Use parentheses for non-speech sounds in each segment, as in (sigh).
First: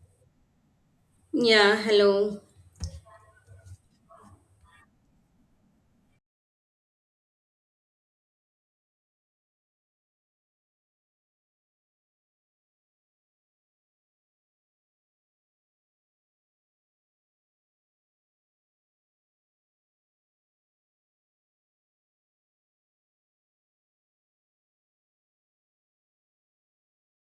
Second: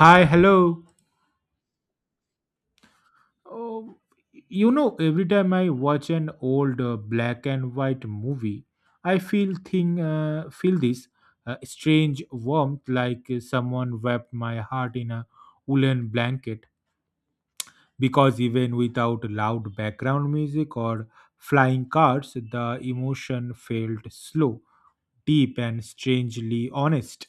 Hi, hello. Yeah, hello. Um, every time I watch an old black and white movie, I feel this strange warmth, like someone wrapped my heart in a woolen blanket. Because even without loud background music or flying cars, the emotion felt slow, deep, and strangely honest.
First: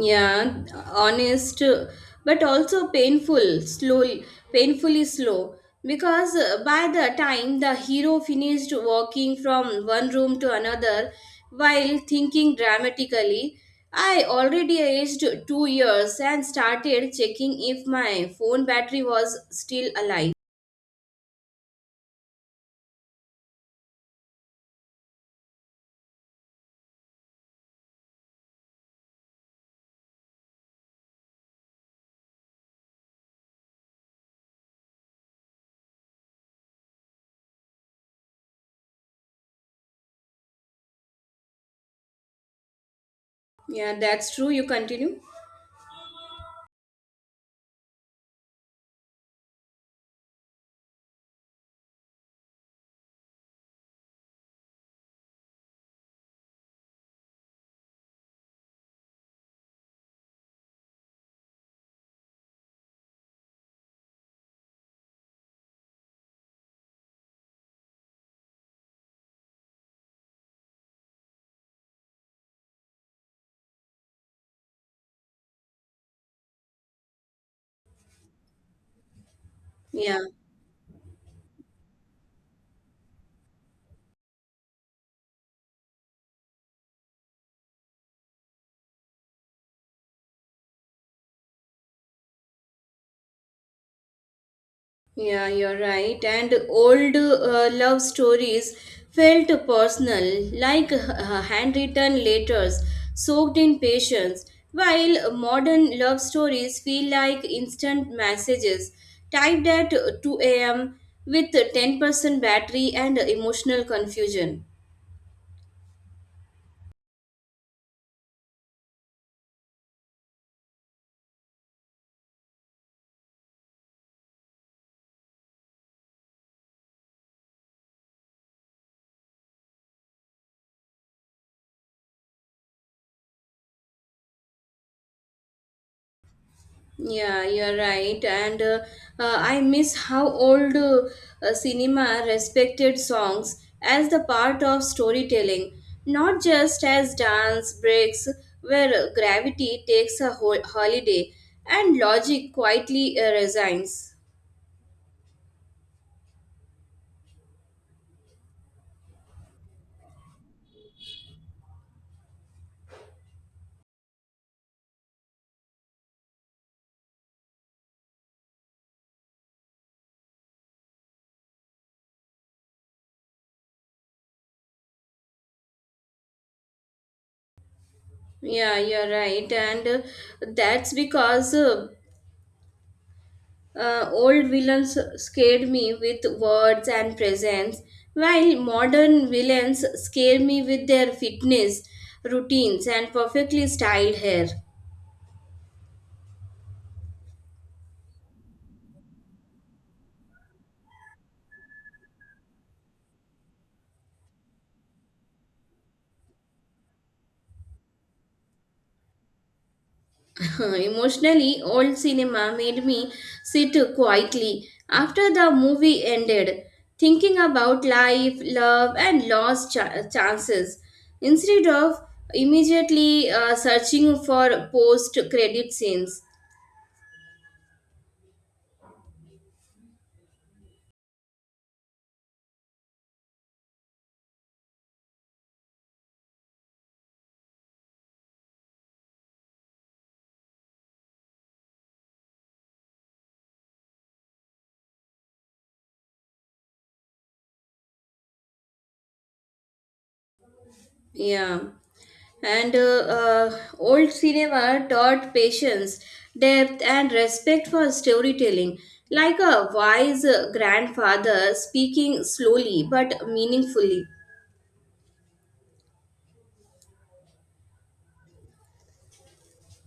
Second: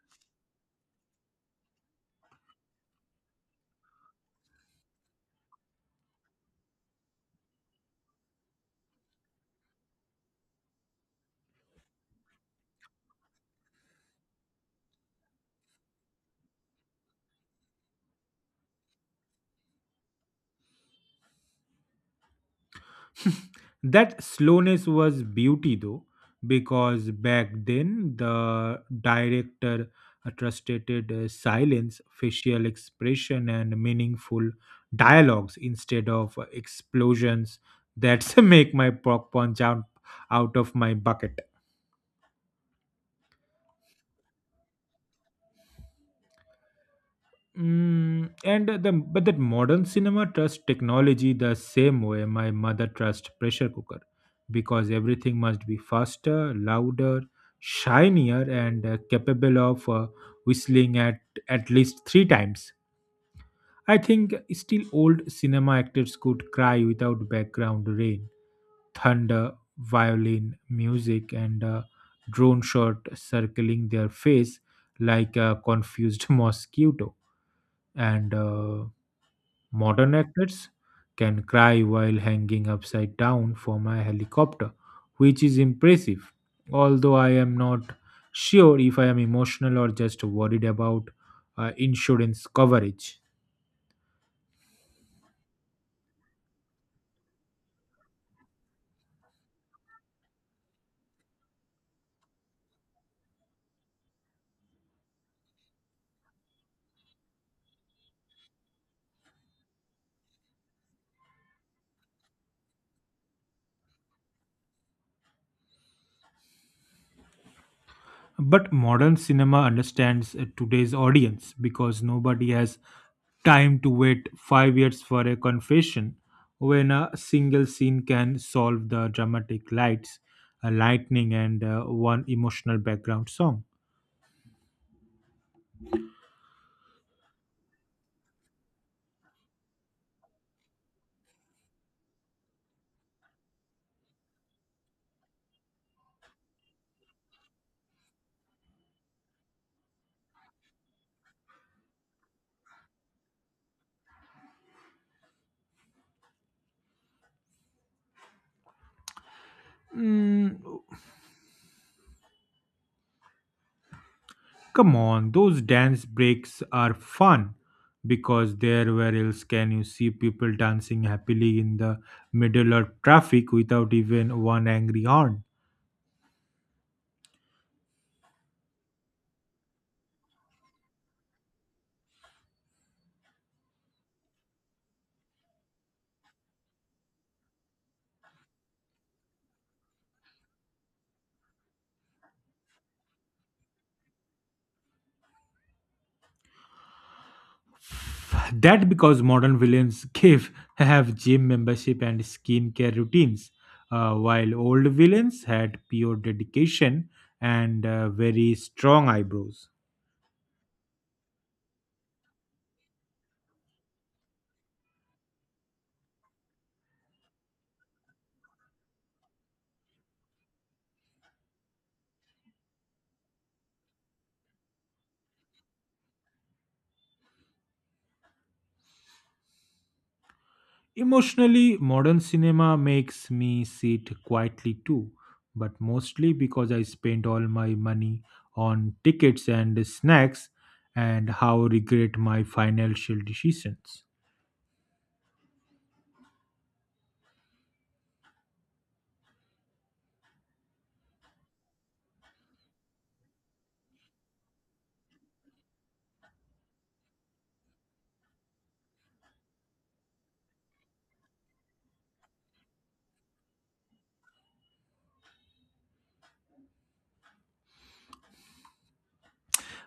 Yeah, honest, but also painful, slowly, painfully slow. Because by the time the hero finished walking from one room to another while thinking dramatically, I already aged 2 years and started checking if my phone battery was still alive. That slowness was beauty though, because back then the director trusted silence, facial expression, and meaningful dialogues instead of explosions that (laughs) make my popcorn jump out of my bucket. Yeah, that's true. You continue. Mm, and the but that modern cinema trusts technology the same way my mother trusts pressure cooker, because everything must be faster, louder, shinier, and capable of whistling at least three times. I think still old cinema actors could cry without background rain, thunder, violin, music, and a drone shot circling their face like a confused (laughs) mosquito and modern Yeah. actors can cry while hanging upside down from a helicopter, which is impressive. Although I am not sure if I am emotional or just worried about insurance coverage. Yeah, you're right. And old love stories felt personal, like handwritten letters soaked in patience, while modern love stories feel like instant messages typed at 2 a.m. with 10% battery and emotional confusion. But modern cinema understands today's audience because nobody has time to wait 5 years for a confession when a single scene can solve the dramatic lights, a lightning, and one emotional background song. Yeah, you're right. And I miss how old cinema respected songs as the part of storytelling, not just as dance breaks where gravity takes a holiday and logic quietly resigns. Mm, come on, those dance breaks are fun because there where else can you see people dancing happily in the middle of traffic without even one angry horn? Yeah, you're right. And that's because old villains scared me with words and presence, while modern villains scare me with their fitness, routines, and perfectly styled hair. That because modern villains give have gym membership and skincare routines, while old villains had pure dedication and very strong eyebrows. (laughs) Emotionally, old cinema made me sit quietly after the movie ended, thinking about life, love, and lost chances, instead of immediately searching for post credit scenes. Emotionally, modern cinema makes me sit quietly too, but mostly because I spent all my money on tickets and snacks and how regret my financial decisions. Yeah. And old cinema taught patience, depth, and respect for storytelling, like a wise grandfather speaking slowly but meaningfully.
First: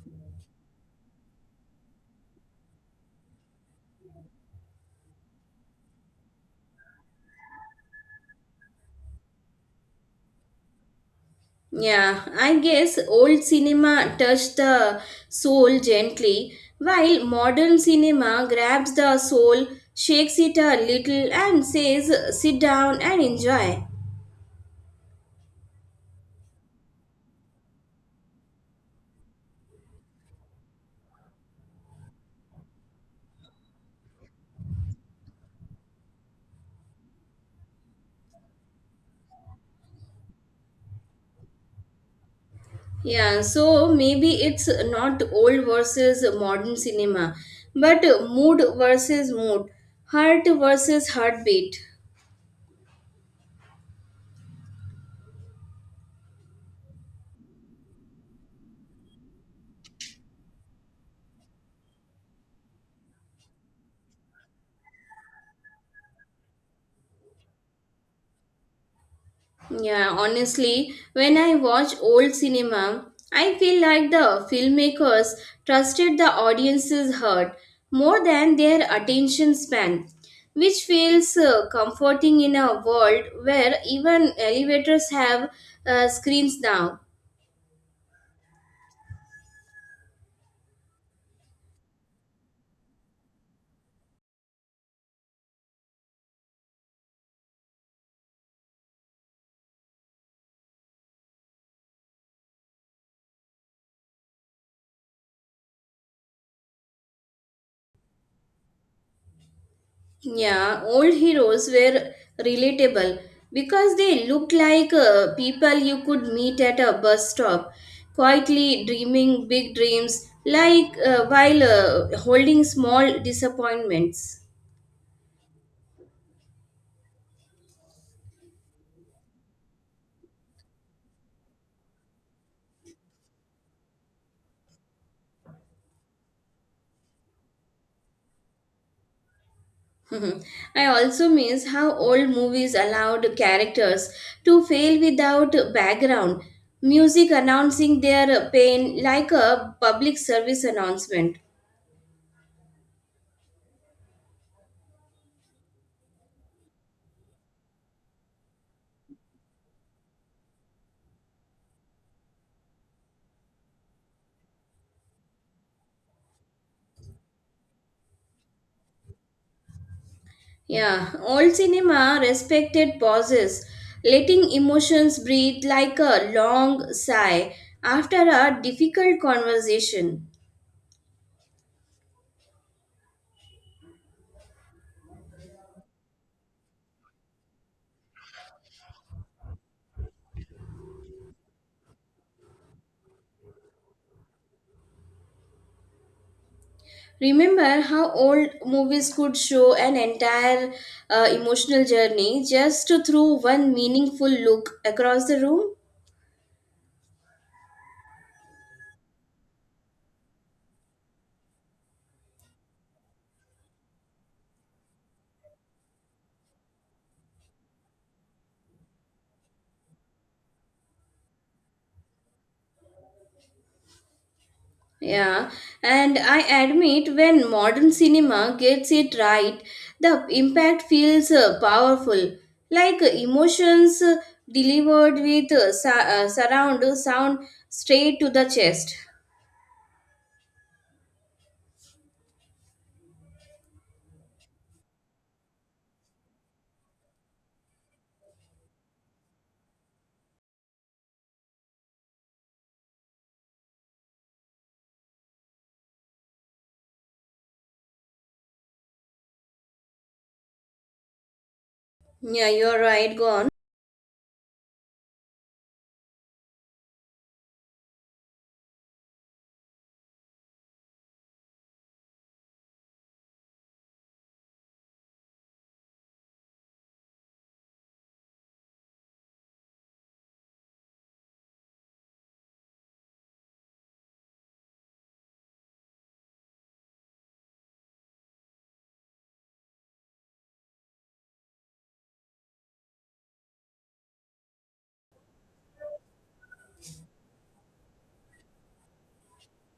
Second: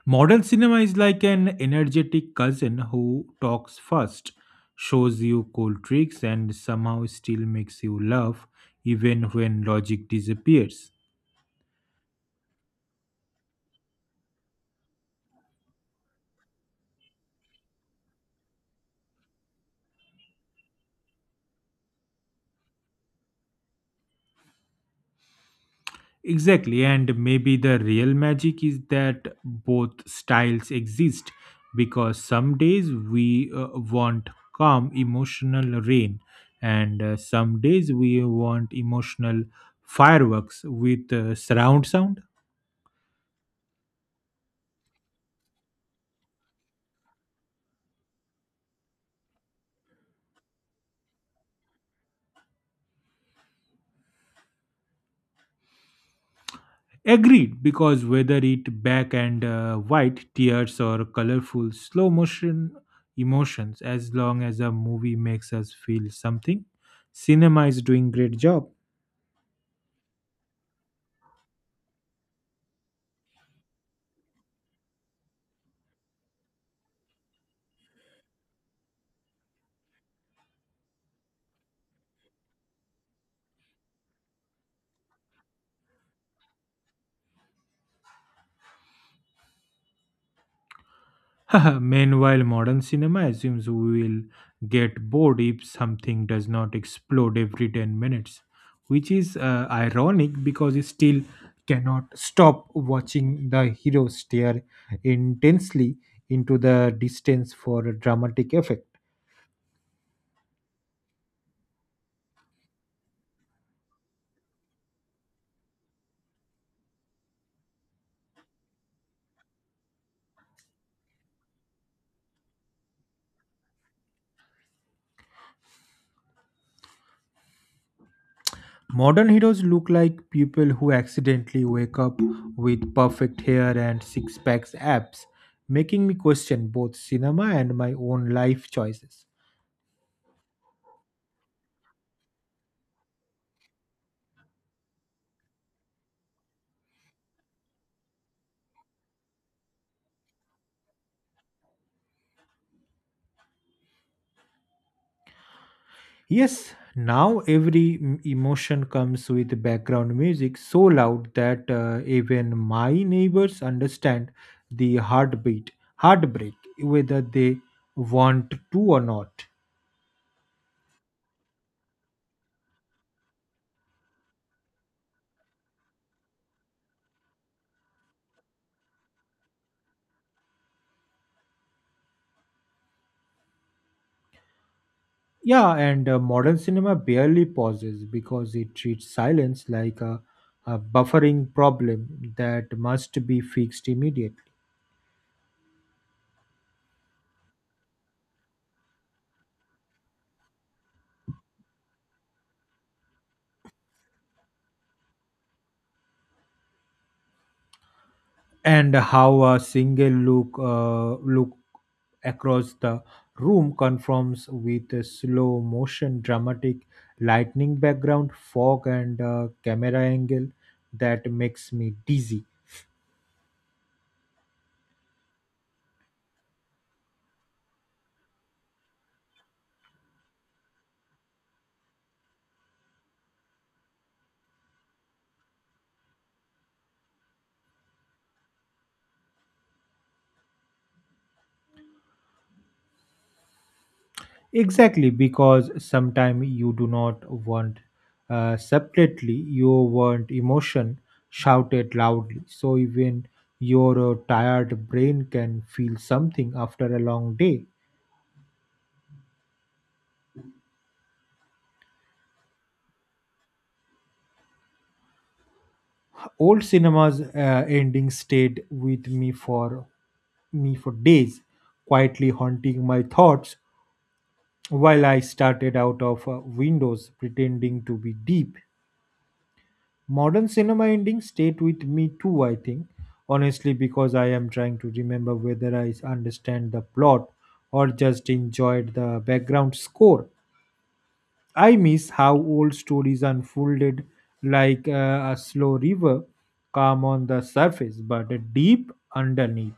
Modern cinema is like an energetic cousin who talks first, shows you cool tricks, and somehow still makes you laugh even when logic disappears. Yeah, I guess old cinema touched the soul gently, while modern cinema grabs the soul, shakes it a little, and says, "Sit down and enjoy." Exactly, and maybe the real magic is that both styles exist because some days we want calm emotional rain, and some days we want emotional fireworks with surround sound. Yeah, so maybe it's not old versus modern cinema, but mood versus mood, heart versus heartbeat. Agreed, because whether it black and white tears or colorful slow motion emotions, as long as a movie makes us feel something, cinema is doing great job. Yeah, honestly, when I watch old cinema, I feel like the filmmakers trusted the audience's heart more than their attention span, which feels comforting in a world where even elevators have screens now. (laughs) Meanwhile, modern cinema assumes we will get bored if something does not explode every 10 minutes, which is ironic because you still cannot stop watching the hero stare intensely into the distance for a dramatic effect. Yeah, old heroes were relatable because they looked like people you could meet at a bus stop, quietly dreaming big dreams, like while holding small disappointments. Modern heroes look like people who accidentally wake up with perfect hair and six packs abs, making me question both cinema and my own life choices. (laughs) I also miss how old movies allowed characters to fail without background, music announcing their pain like a public service announcement. Yes, now every emotion comes with background music so loud that even my neighbors understand the heartbeat, heartbreak, whether they want to or not. Yeah, old cinema respected pauses, letting emotions breathe like a long sigh after a difficult conversation. Yeah, and modern cinema barely pauses because it treats silence like a buffering problem that must be fixed immediately. Remember how old movies could show an entire emotional journey just through one meaningful look across the room? And how a single look across the room conforms with a slow motion, dramatic lightning background, fog, and camera angle that makes me dizzy. Yeah, and I admit when modern cinema gets it right, the impact feels powerful. Like emotions delivered with surround sound straight to the chest. Exactly, because sometimes you do not want separately, you want emotion shouted loudly. So even your tired brain can feel something after a long day. Yeah, you're right, go on. Old cinema's ending stayed with me for days, quietly haunting my thoughts while I started out of windows pretending to be deep. Modern cinema endings stayed with me too, I think. Honestly, because I am trying to remember whether I understand the plot or just enjoyed the background score. I miss how old stories unfolded like a slow river, calm on the surface but deep underneath.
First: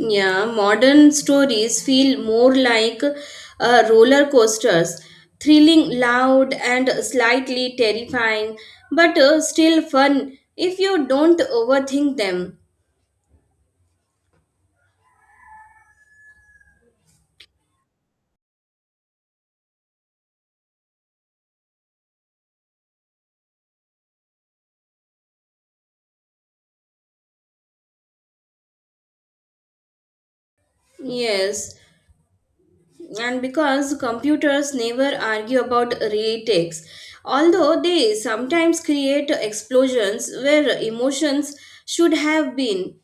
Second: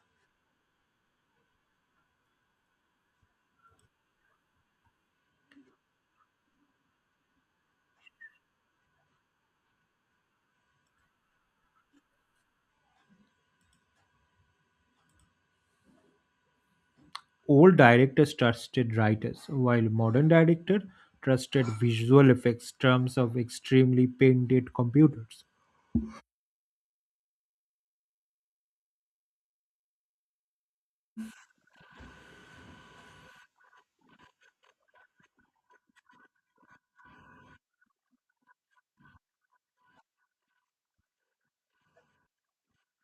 Yeah, modern stories feel more like roller coasters, thrilling, loud, and slightly terrifying, but still fun if you don't overthink them. Old directors trusted writers, while modern director trusted visual effects terms of extremely painted computers. Yes, and because computers never argue about retakes, although they sometimes create explosions where emotions should have been.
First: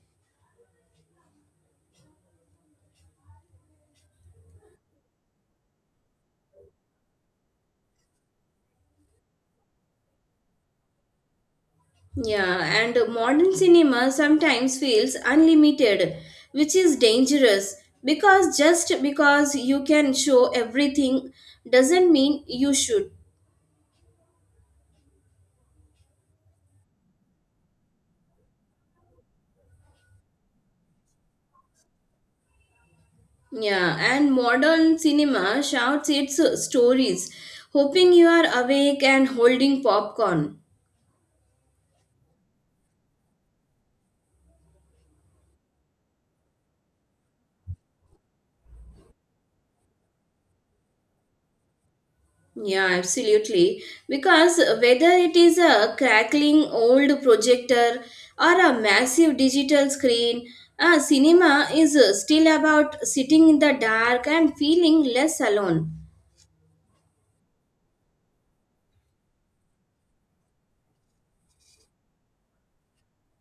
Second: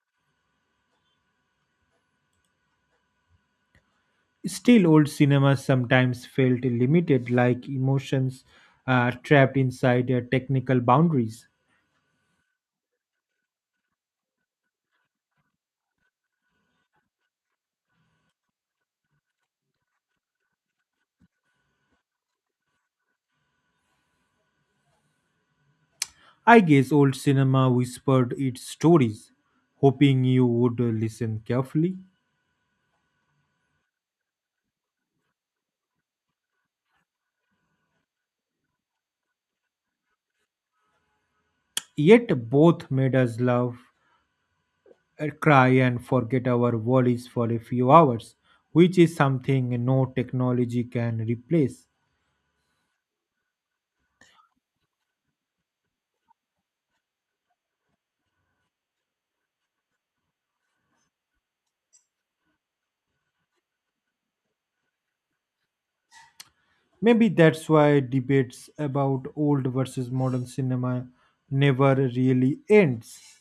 Still, old cinema sometimes felt limited, like emotions trapped inside their technical boundaries. Yeah, and modern cinema sometimes feels unlimited, which is dangerous, because just because you can show everything doesn't mean you should. I guess old cinema whispered its stories, hoping you would listen carefully. Yeah, and modern cinema shouts its stories, hoping you are awake and holding popcorn. Yet, both made us love, cry, and forget our worries for a few hours, which is something no technology can replace. Yeah, absolutely. Because whether it is a crackling old projector or a massive digital screen, a cinema is still about sitting in the dark and feeling less alone. Maybe that's why debates about old versus modern cinema never really ends.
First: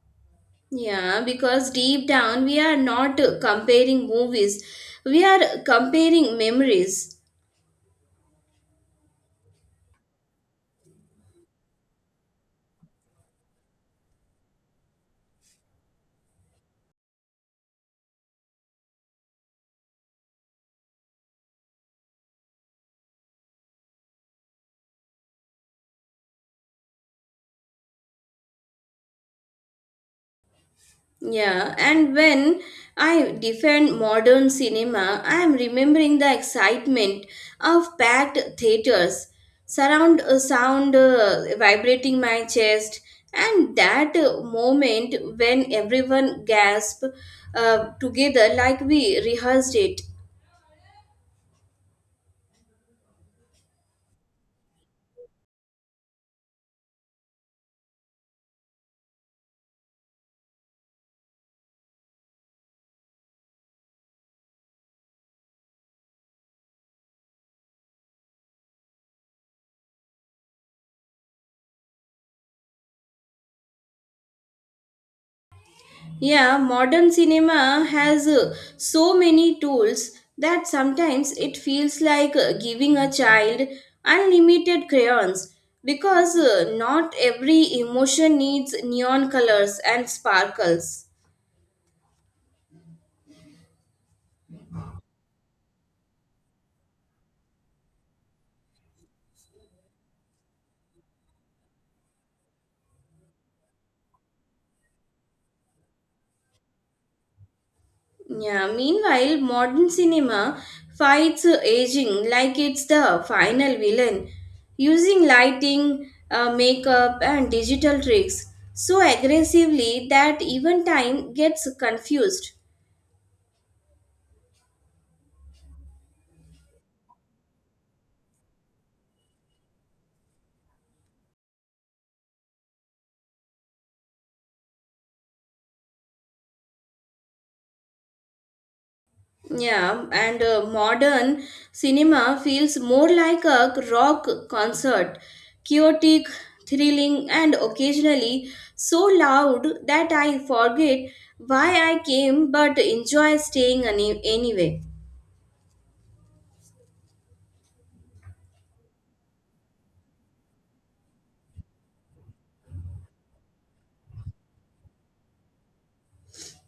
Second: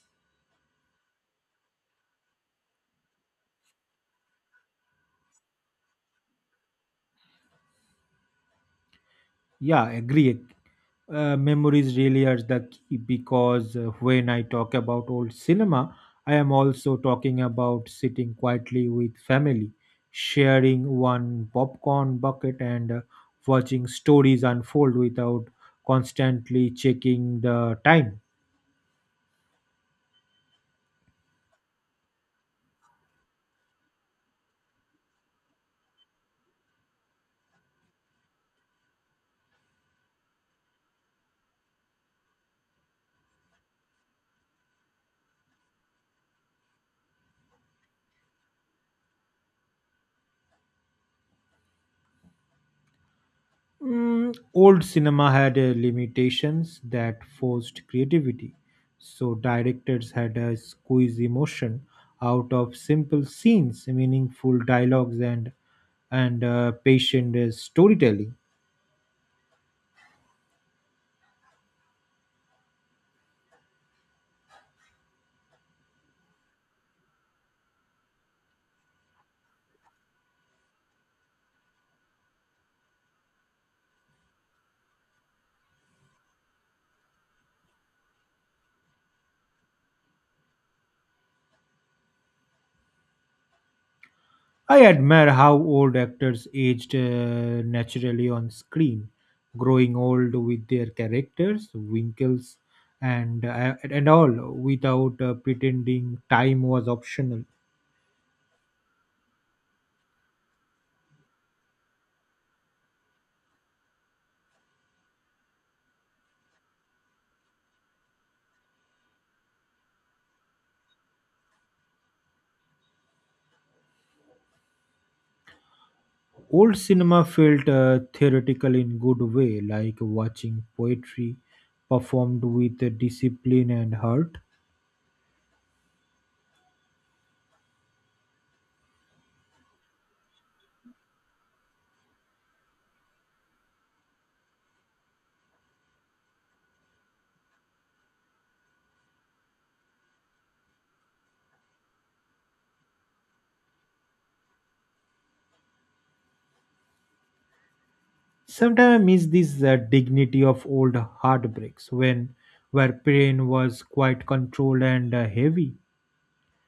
Yeah, because deep down we are not comparing movies, we are comparing memories. Yeah, agreed. Memories really are the key because when I talk about old cinema, I am also talking about sitting quietly with family, sharing one popcorn bucket, and watching stories unfold without constantly checking the time. Yeah, and when I defend modern cinema, I am remembering the excitement of packed theaters, surround sound vibrating my chest, and that moment when everyone gasped together like we rehearsed it. Mm, old cinema had limitations that forced creativity, so directors had to squeeze emotion out of simple scenes, meaningful dialogues, and patient storytelling. Yeah, modern cinema has so many tools that sometimes it feels like giving a child unlimited crayons, because not every emotion needs neon colors and sparkles. I admire how old actors aged naturally on screen, growing old with their characters, wrinkles, and all, without pretending time was optional. Yeah, meanwhile, modern cinema fights aging like it's the final villain, using lighting, makeup, and digital tricks so aggressively that even time gets confused. Old cinema felt theoretical in good way, like watching poetry performed with discipline and heart. Yeah, and modern cinema feels more like a rock concert, chaotic, thrilling, and occasionally so loud that I forget why I came but enjoy staying anyway. Sometimes I miss this dignity of old heartbreaks when where pain was quite controlled and heavy.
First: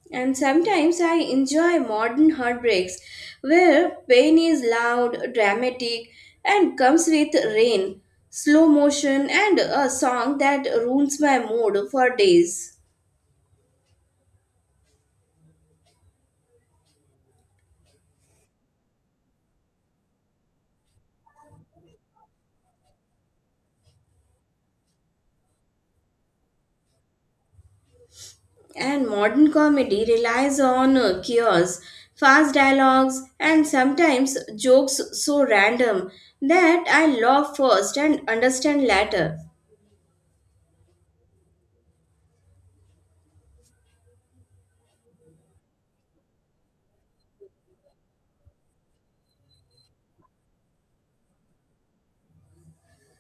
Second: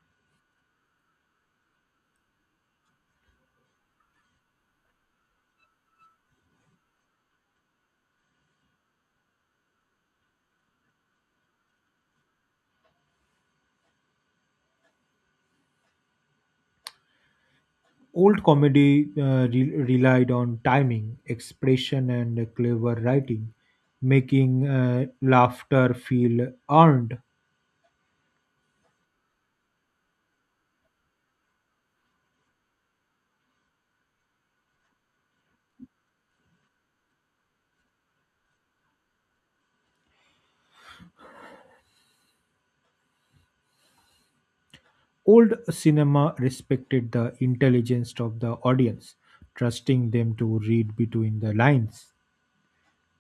And sometimes I enjoy modern heartbreaks where pain is loud, dramatic, and comes with rain, slow motion, and a song that ruins my mood for days. Old comedy relied on timing, expression, and clever writing, making laughter feel earned. And modern comedy relies on chaos, fast dialogues, and sometimes jokes so random that I laugh first and understand later. Old cinema respected the intelligence of the audience, trusting them to read between the lines.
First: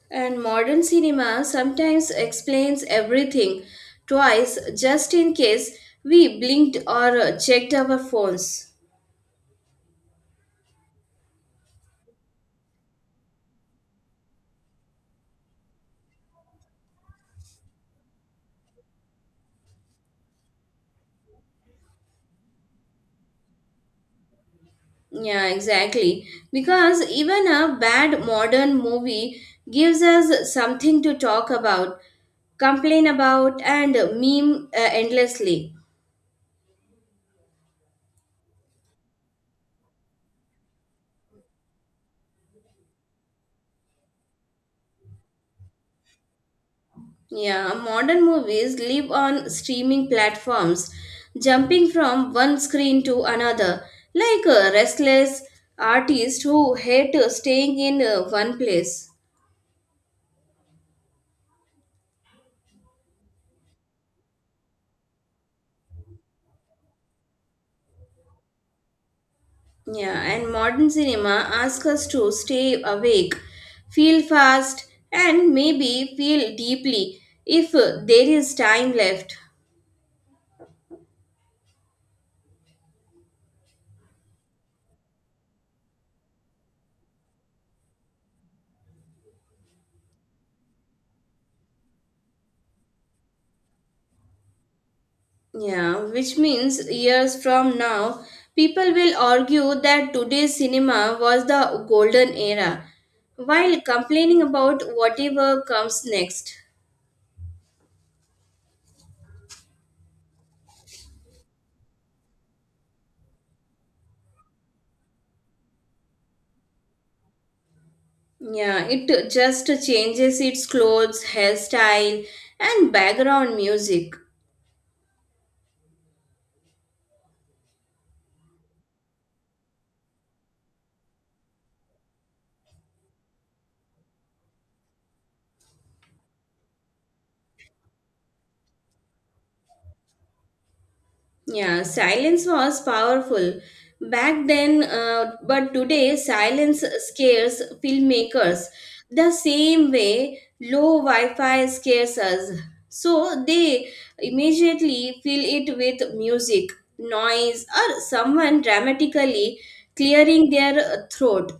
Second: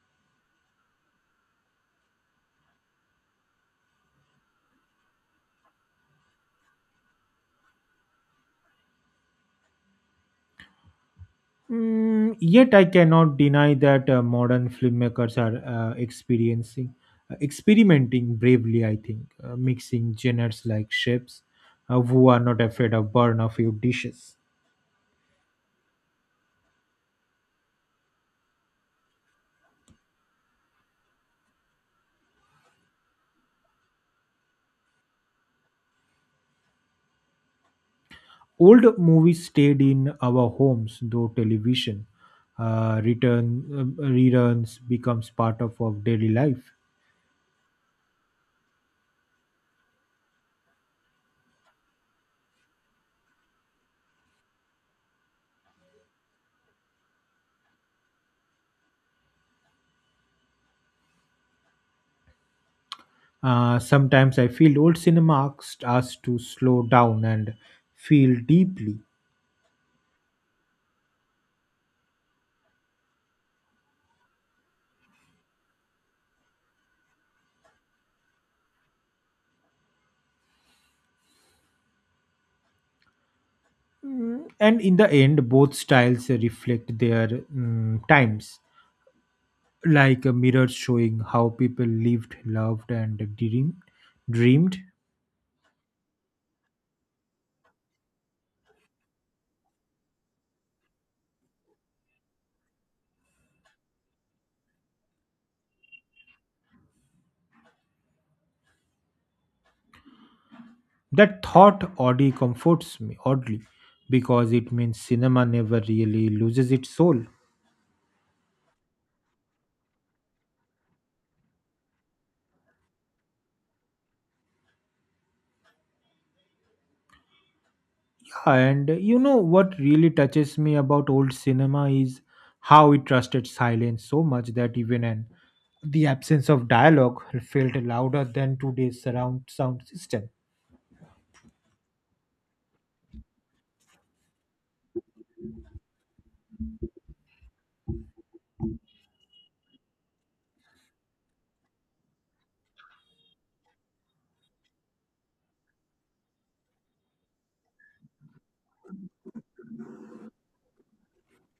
And modern cinema sometimes explains everything twice, just in case we blinked or checked our phones. Mm, yet I cannot deny that modern filmmakers are experiencing experimenting bravely I think mixing genres like chefs who are not afraid of burn a few dishes. Yeah, exactly. Because even a bad modern movie gives us something to talk about, complain about, and meme endlessly. Old movies stayed in our homes though television return reruns becomes part of our daily life. Yeah, modern movies live on streaming platforms, jumping from one screen to another, like a restless artist who hate staying in one place. Sometimes I feel old cinema asks us to slow down and feel deeply. Yeah, and modern cinema asks us to stay awake, feel fast, and maybe feel deeply if there is time left. And in the end, both styles reflect their times, like a mirror showing how people lived, loved, and dreamed. Yeah, which means years from now, people will argue that today's cinema was the golden era while complaining about whatever comes next. That thought oddly comforts me, oddly, because it means cinema never really loses its soul. Yeah, it just changes its clothes, hairstyle, and background music. And you know what really touches me about old cinema is how it trusted silence so much that even the absence of dialogue felt louder than today's surround sound system. Yeah, silence was powerful back then, but today silence scares filmmakers the same way low Wi Fi scares us. So they immediately fill it with music, noise, or someone dramatically clearing their throat.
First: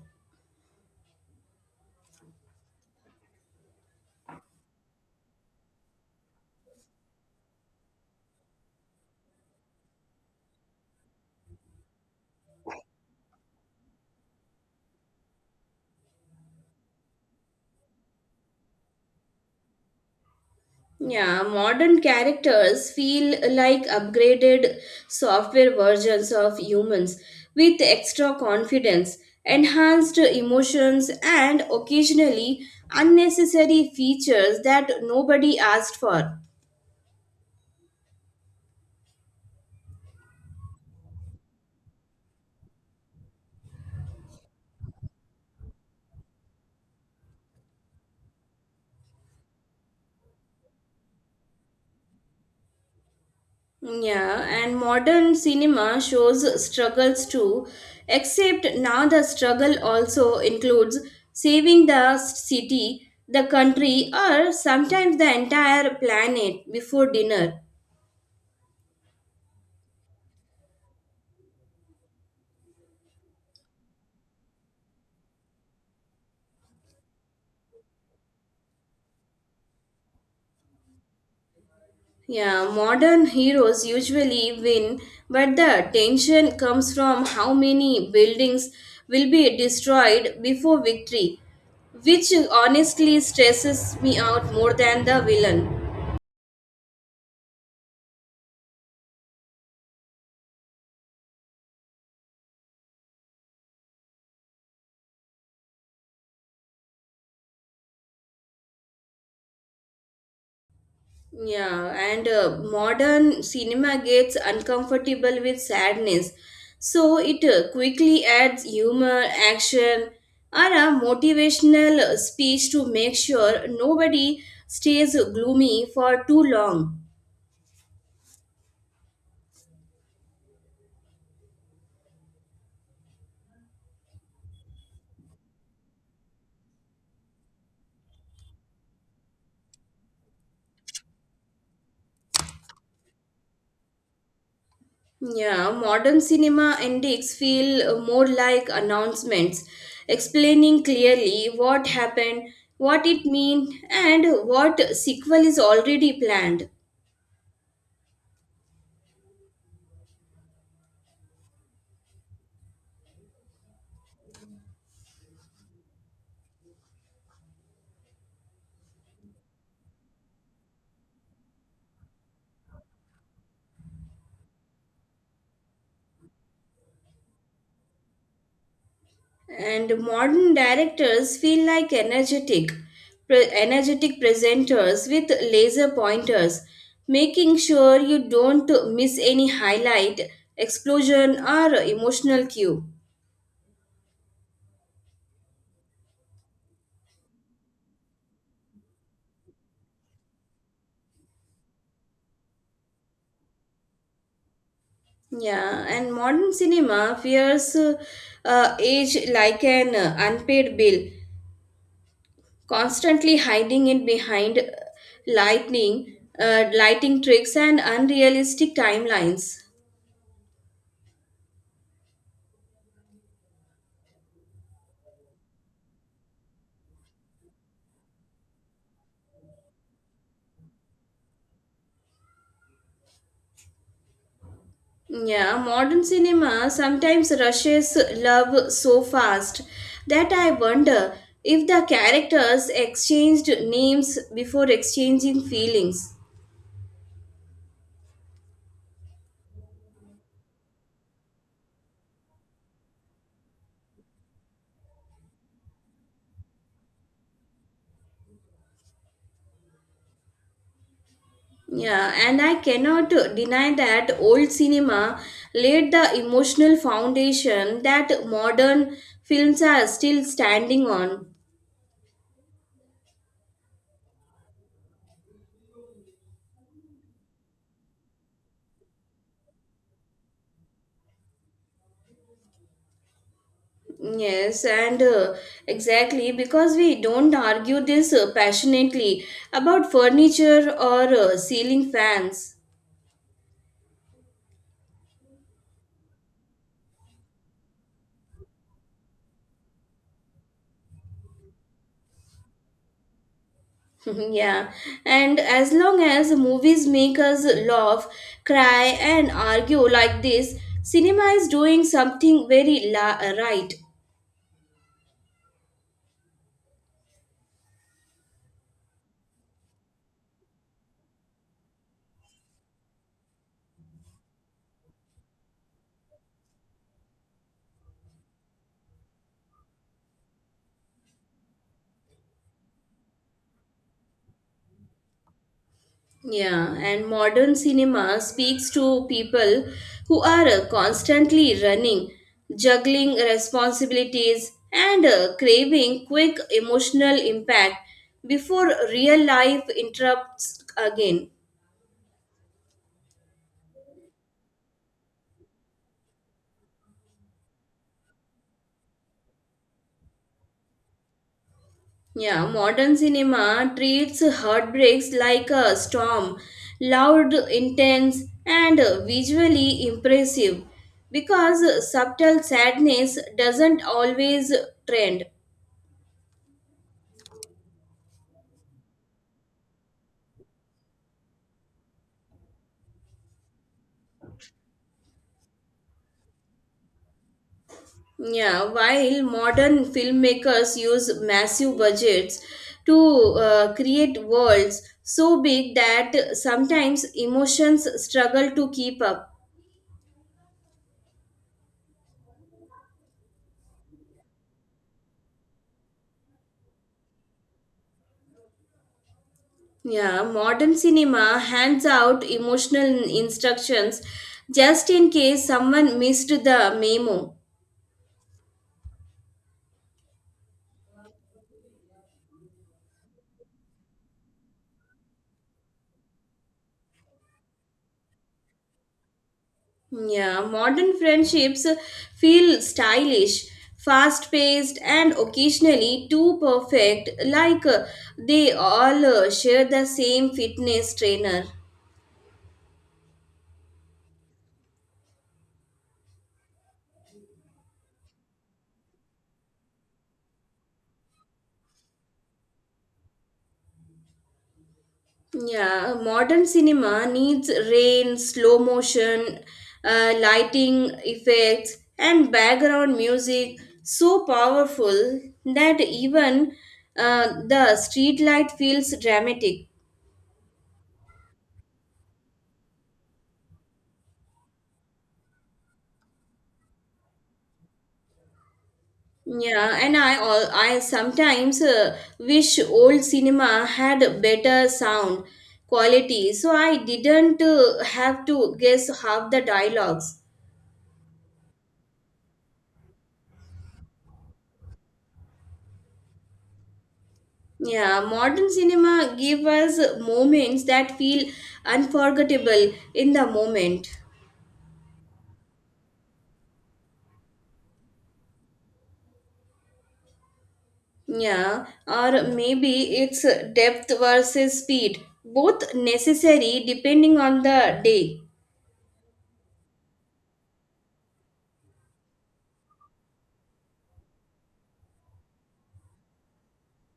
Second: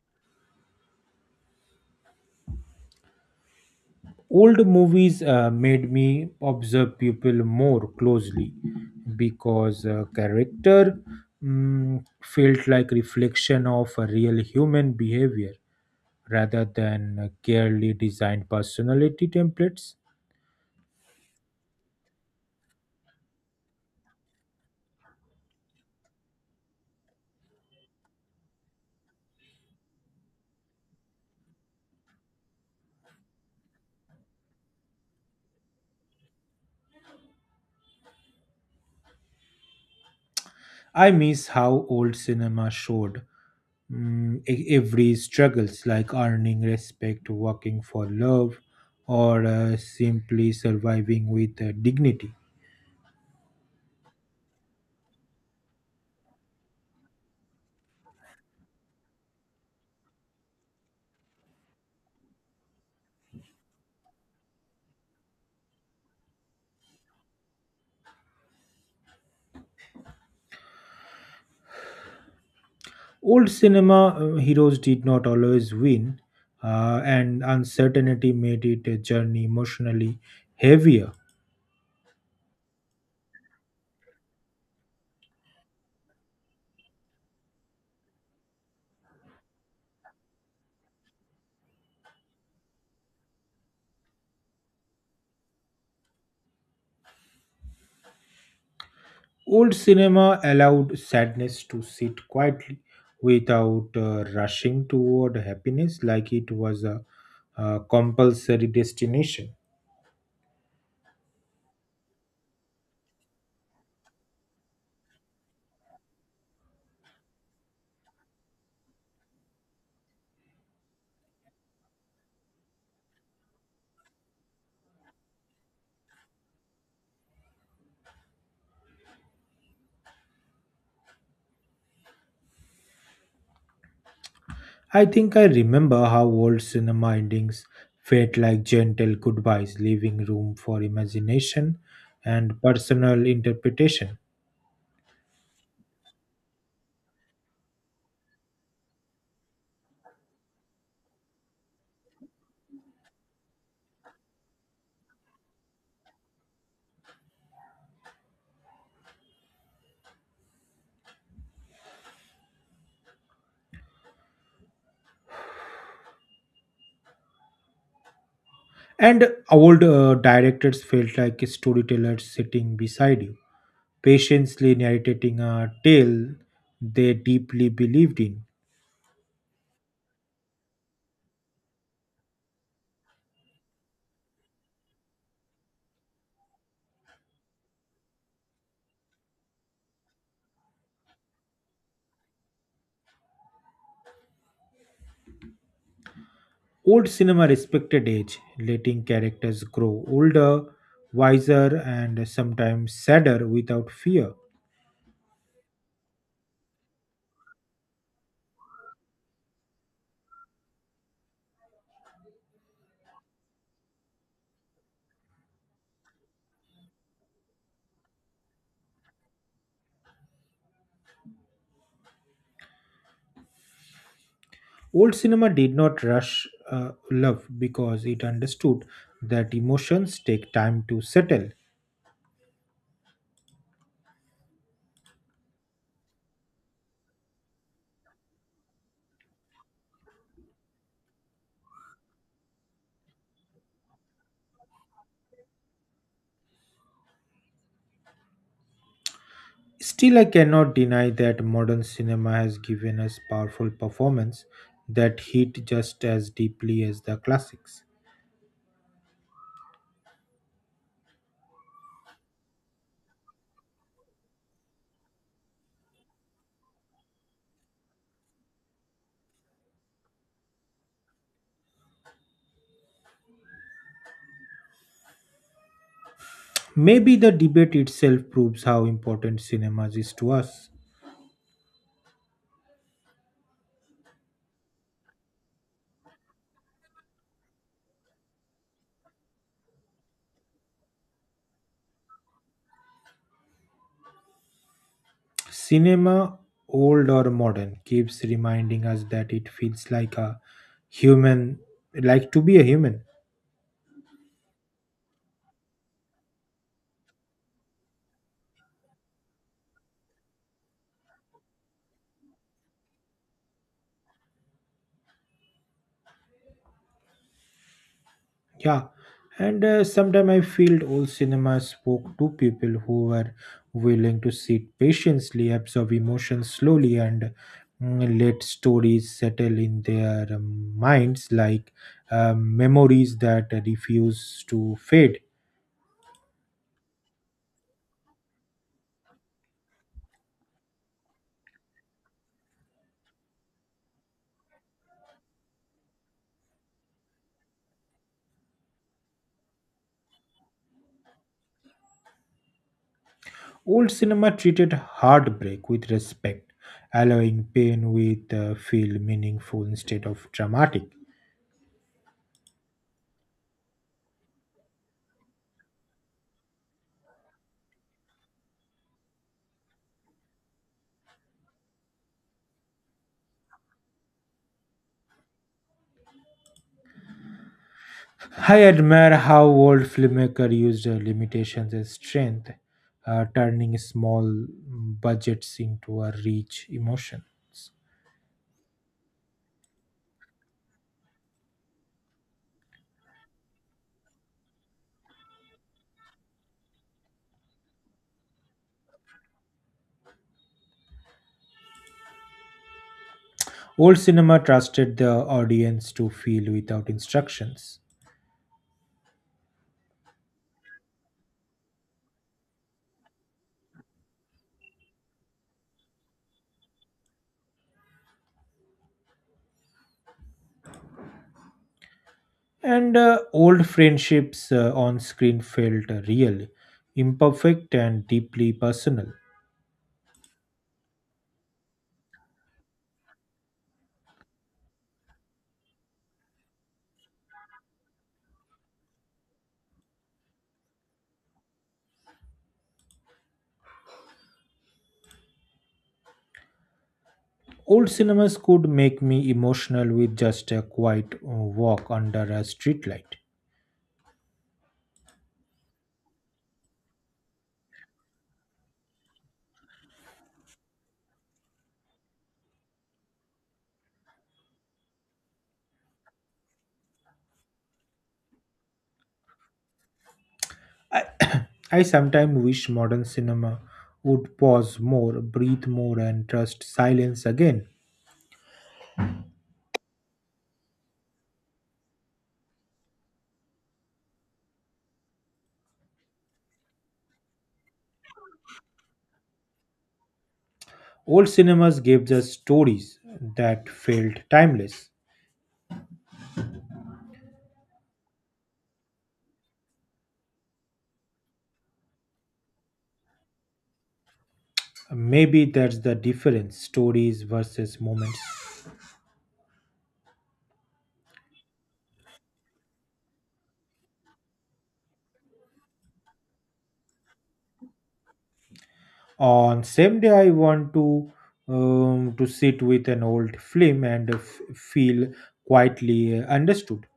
Old movies made me observe people more closely because character felt like reflection of a real human behavior rather than carefully designed personality templates. Yeah, modern characters feel like upgraded software versions of humans with extra confidence, enhanced emotions, and occasionally unnecessary features that nobody asked for. I miss how old cinema showed every struggles like earning respect, working for love, or simply surviving with dignity. Yeah, and modern cinema shows struggles too, except now the struggle also includes saving the city, the country, or sometimes the entire planet before dinner. Old cinema heroes did not always win, and uncertainty made it a journey emotionally heavier. Yeah, modern heroes usually win, but the tension comes from how many buildings will be destroyed before victory, which honestly stresses me out more than the villain. Old cinema allowed sadness to sit quietly without rushing toward happiness like it was compulsory destination. Yeah, and modern cinema gets uncomfortable with sadness, so it quickly adds humor, action, or a motivational speech to make sure nobody stays gloomy for too long. I think I remember how old cinema endings felt like gentle goodbyes, leaving room for imagination and personal interpretation. Yeah, modern cinema endings feel more like announcements, explaining clearly what happened, what it mean, and what sequel is already planned. And old directors felt like storytellers sitting beside you, patiently narrating a tale they deeply believed in. And modern directors feel like energetic, energetic presenters with laser pointers, making sure you don't miss any highlight, explosion, or emotional cue. Old cinema respected age, letting characters grow older, wiser, and sometimes sadder without fear. Yeah, and modern cinema fears age like an unpaid bill, constantly hiding it behind lighting tricks, and unrealistic timelines. Old cinema did not rush love because it understood that emotions take time to settle. Yeah, modern cinema sometimes rushes love so fast that I wonder if the characters exchanged names before exchanging feelings. Still, I cannot deny that modern cinema has given us powerful performance that hit just as deeply as the classics. Yeah, and I cannot deny that old cinema laid the emotional foundation that modern films are still standing on. Maybe the debate itself proves how important cinema is to us. Yes, and exactly because we don't argue this passionately about furniture or ceiling fans. Cinema, old or modern, keeps reminding us that it feels like a human, like to be a human. (laughs) Yeah, and as long as movies make us laugh, cry, and argue like this, cinema is doing something very right. Yeah. And sometimes I feel old cinema spoke to people who were willing to sit patiently, absorb emotions slowly, and let stories settle in their minds like memories that refuse to fade. Yeah, and modern cinema speaks to people who are constantly running, juggling responsibilities, and craving quick emotional impact before real life interrupts again. Old cinema treated heartbreak with respect, allowing pain with feel meaningful instead of dramatic. Yeah, modern cinema treats heartbreaks like a storm, loud, intense, and visually impressive, because subtle sadness doesn't always trend. I admire how old filmmakers used limitations as strength, turning small budgets into a rich emotions. Yeah, while modern filmmakers use massive budgets to create worlds so big that sometimes emotions struggle to keep up. Old cinema trusted the audience to feel without instructions, Yeah, modern cinema hands out emotional instructions just in case someone missed the memo. and old friendships on screen felt real, imperfect, and deeply personal. Yeah, modern friendships feel stylish, fast paced, and occasionally too perfect, like they all share the same fitness trainer. Old cinemas could make me emotional with just a quiet walk under a streetlight. Yeah, modern cinema needs rain, slow motion, lighting effects, and background music so powerful that even the streetlight feels dramatic. I, (coughs) (clears throat) I sometimes wish modern cinema would pause more, breathe more, and trust silence again. Yeah, and I all I sometimes wish old cinema had better sound quality, so I didn't have to guess half the dialogues. Old cinemas gave us stories that felt timeless. Yeah, modern cinema give us moments that feel unforgettable in the moment. Maybe that's the difference stories versus moments. Yeah, or maybe it's depth versus speed, both necessary depending on the day. On same day, I want to sit with an old film and feel quietly understood.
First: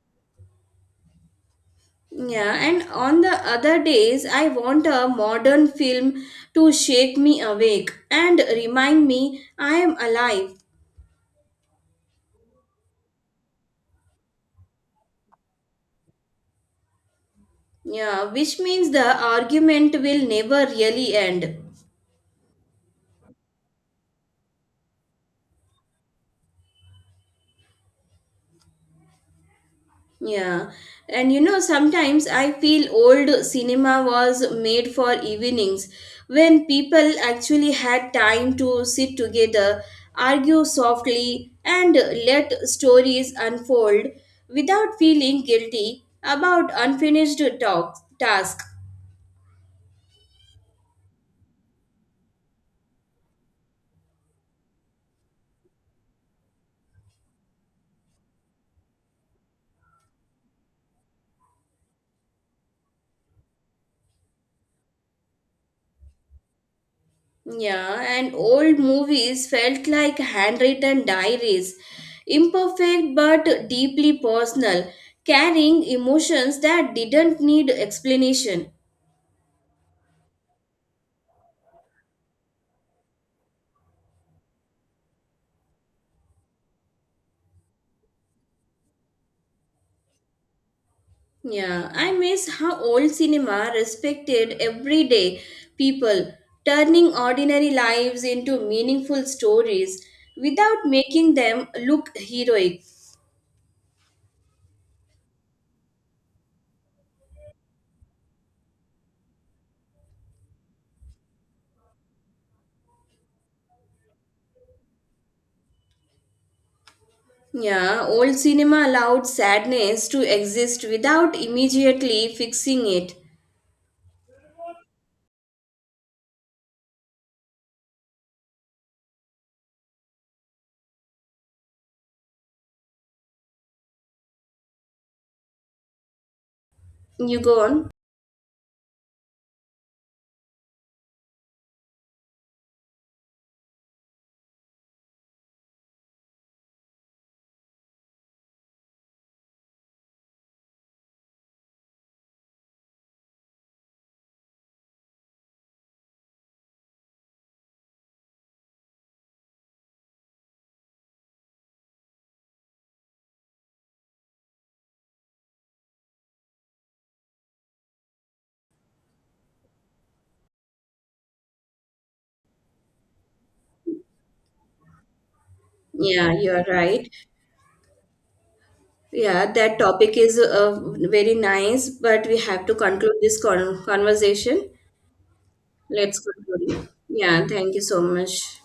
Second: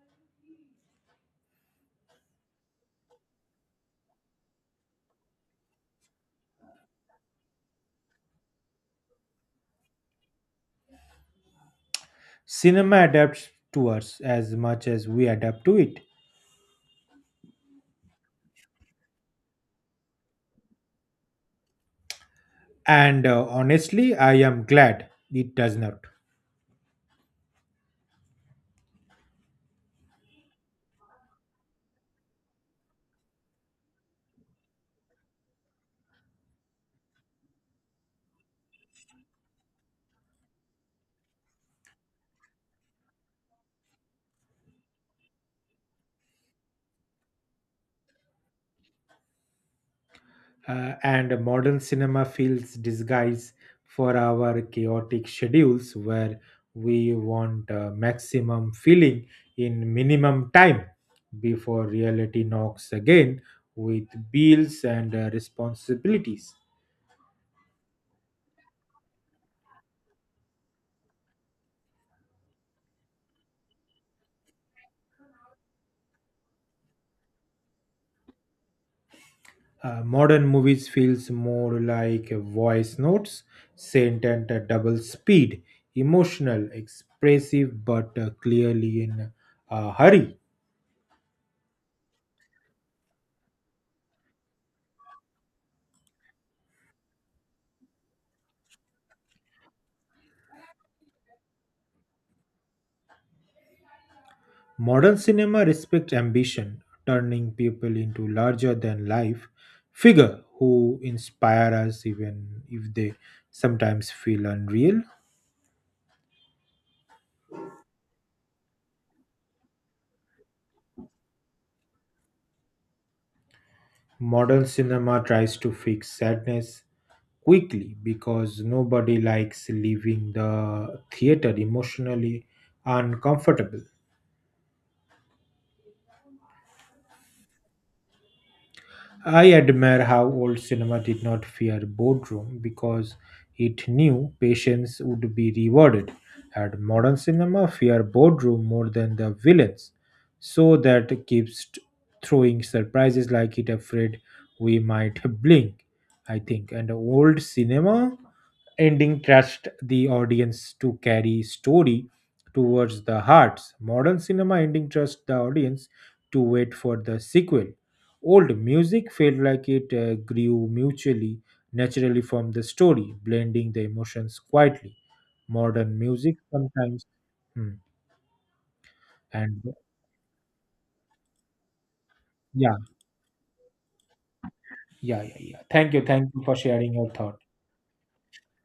Yeah, and on the other days, I want a modern film to shake me awake and remind me I am alive. Cinema adapts to us as much as we adapt to it. Yeah, which means the argument will never really end. And honestly, I am glad it does not. Yeah, and sometimes I feel old cinema was made for evenings when people actually had time to sit together, argue softly, and let stories unfold without feeling guilty about unfinished talk, task. And modern cinema feels disguise for our chaotic schedules where we want maximum feeling in minimum time before reality knocks again with bills and responsibilities. Yeah, and old movies felt like handwritten diaries, imperfect but deeply personal, carrying emotions that didn't need explanation. Modern movies feels more like a voice notes, sent at a double speed, emotional, expressive, but clearly in a hurry. Yeah, I miss how old cinema respected everyday people, turning ordinary lives into meaningful stories without making them look heroic. Modern cinema respects ambition, turning people into larger than life figure who inspire us even if they sometimes feel unreal. Yeah, old cinema allowed sadness to exist without immediately fixing it. Modern cinema tries to fix sadness quickly because nobody likes leaving the theater emotionally uncomfortable. You go on. I admire how old cinema did not fear boredom because it knew patience would be rewarded. And modern cinema fear boredom more than the villains, so that keeps throwing surprises like it afraid we might (laughs) blink. I think, and old cinema ending trust the audience to carry story towards the hearts. Modern cinema ending trust the audience to wait for the sequel. Old music felt like it grew mutually naturally from the story, blending the emotions quietly. Modern Yeah, music you are sometimes, right. hmm, Yeah, and that topic is very nice, but we have to yeah, conclude this conversation. yeah, yeah, yeah. Let's Thank you for conclude. sharing your thought. Yeah, thank you so much.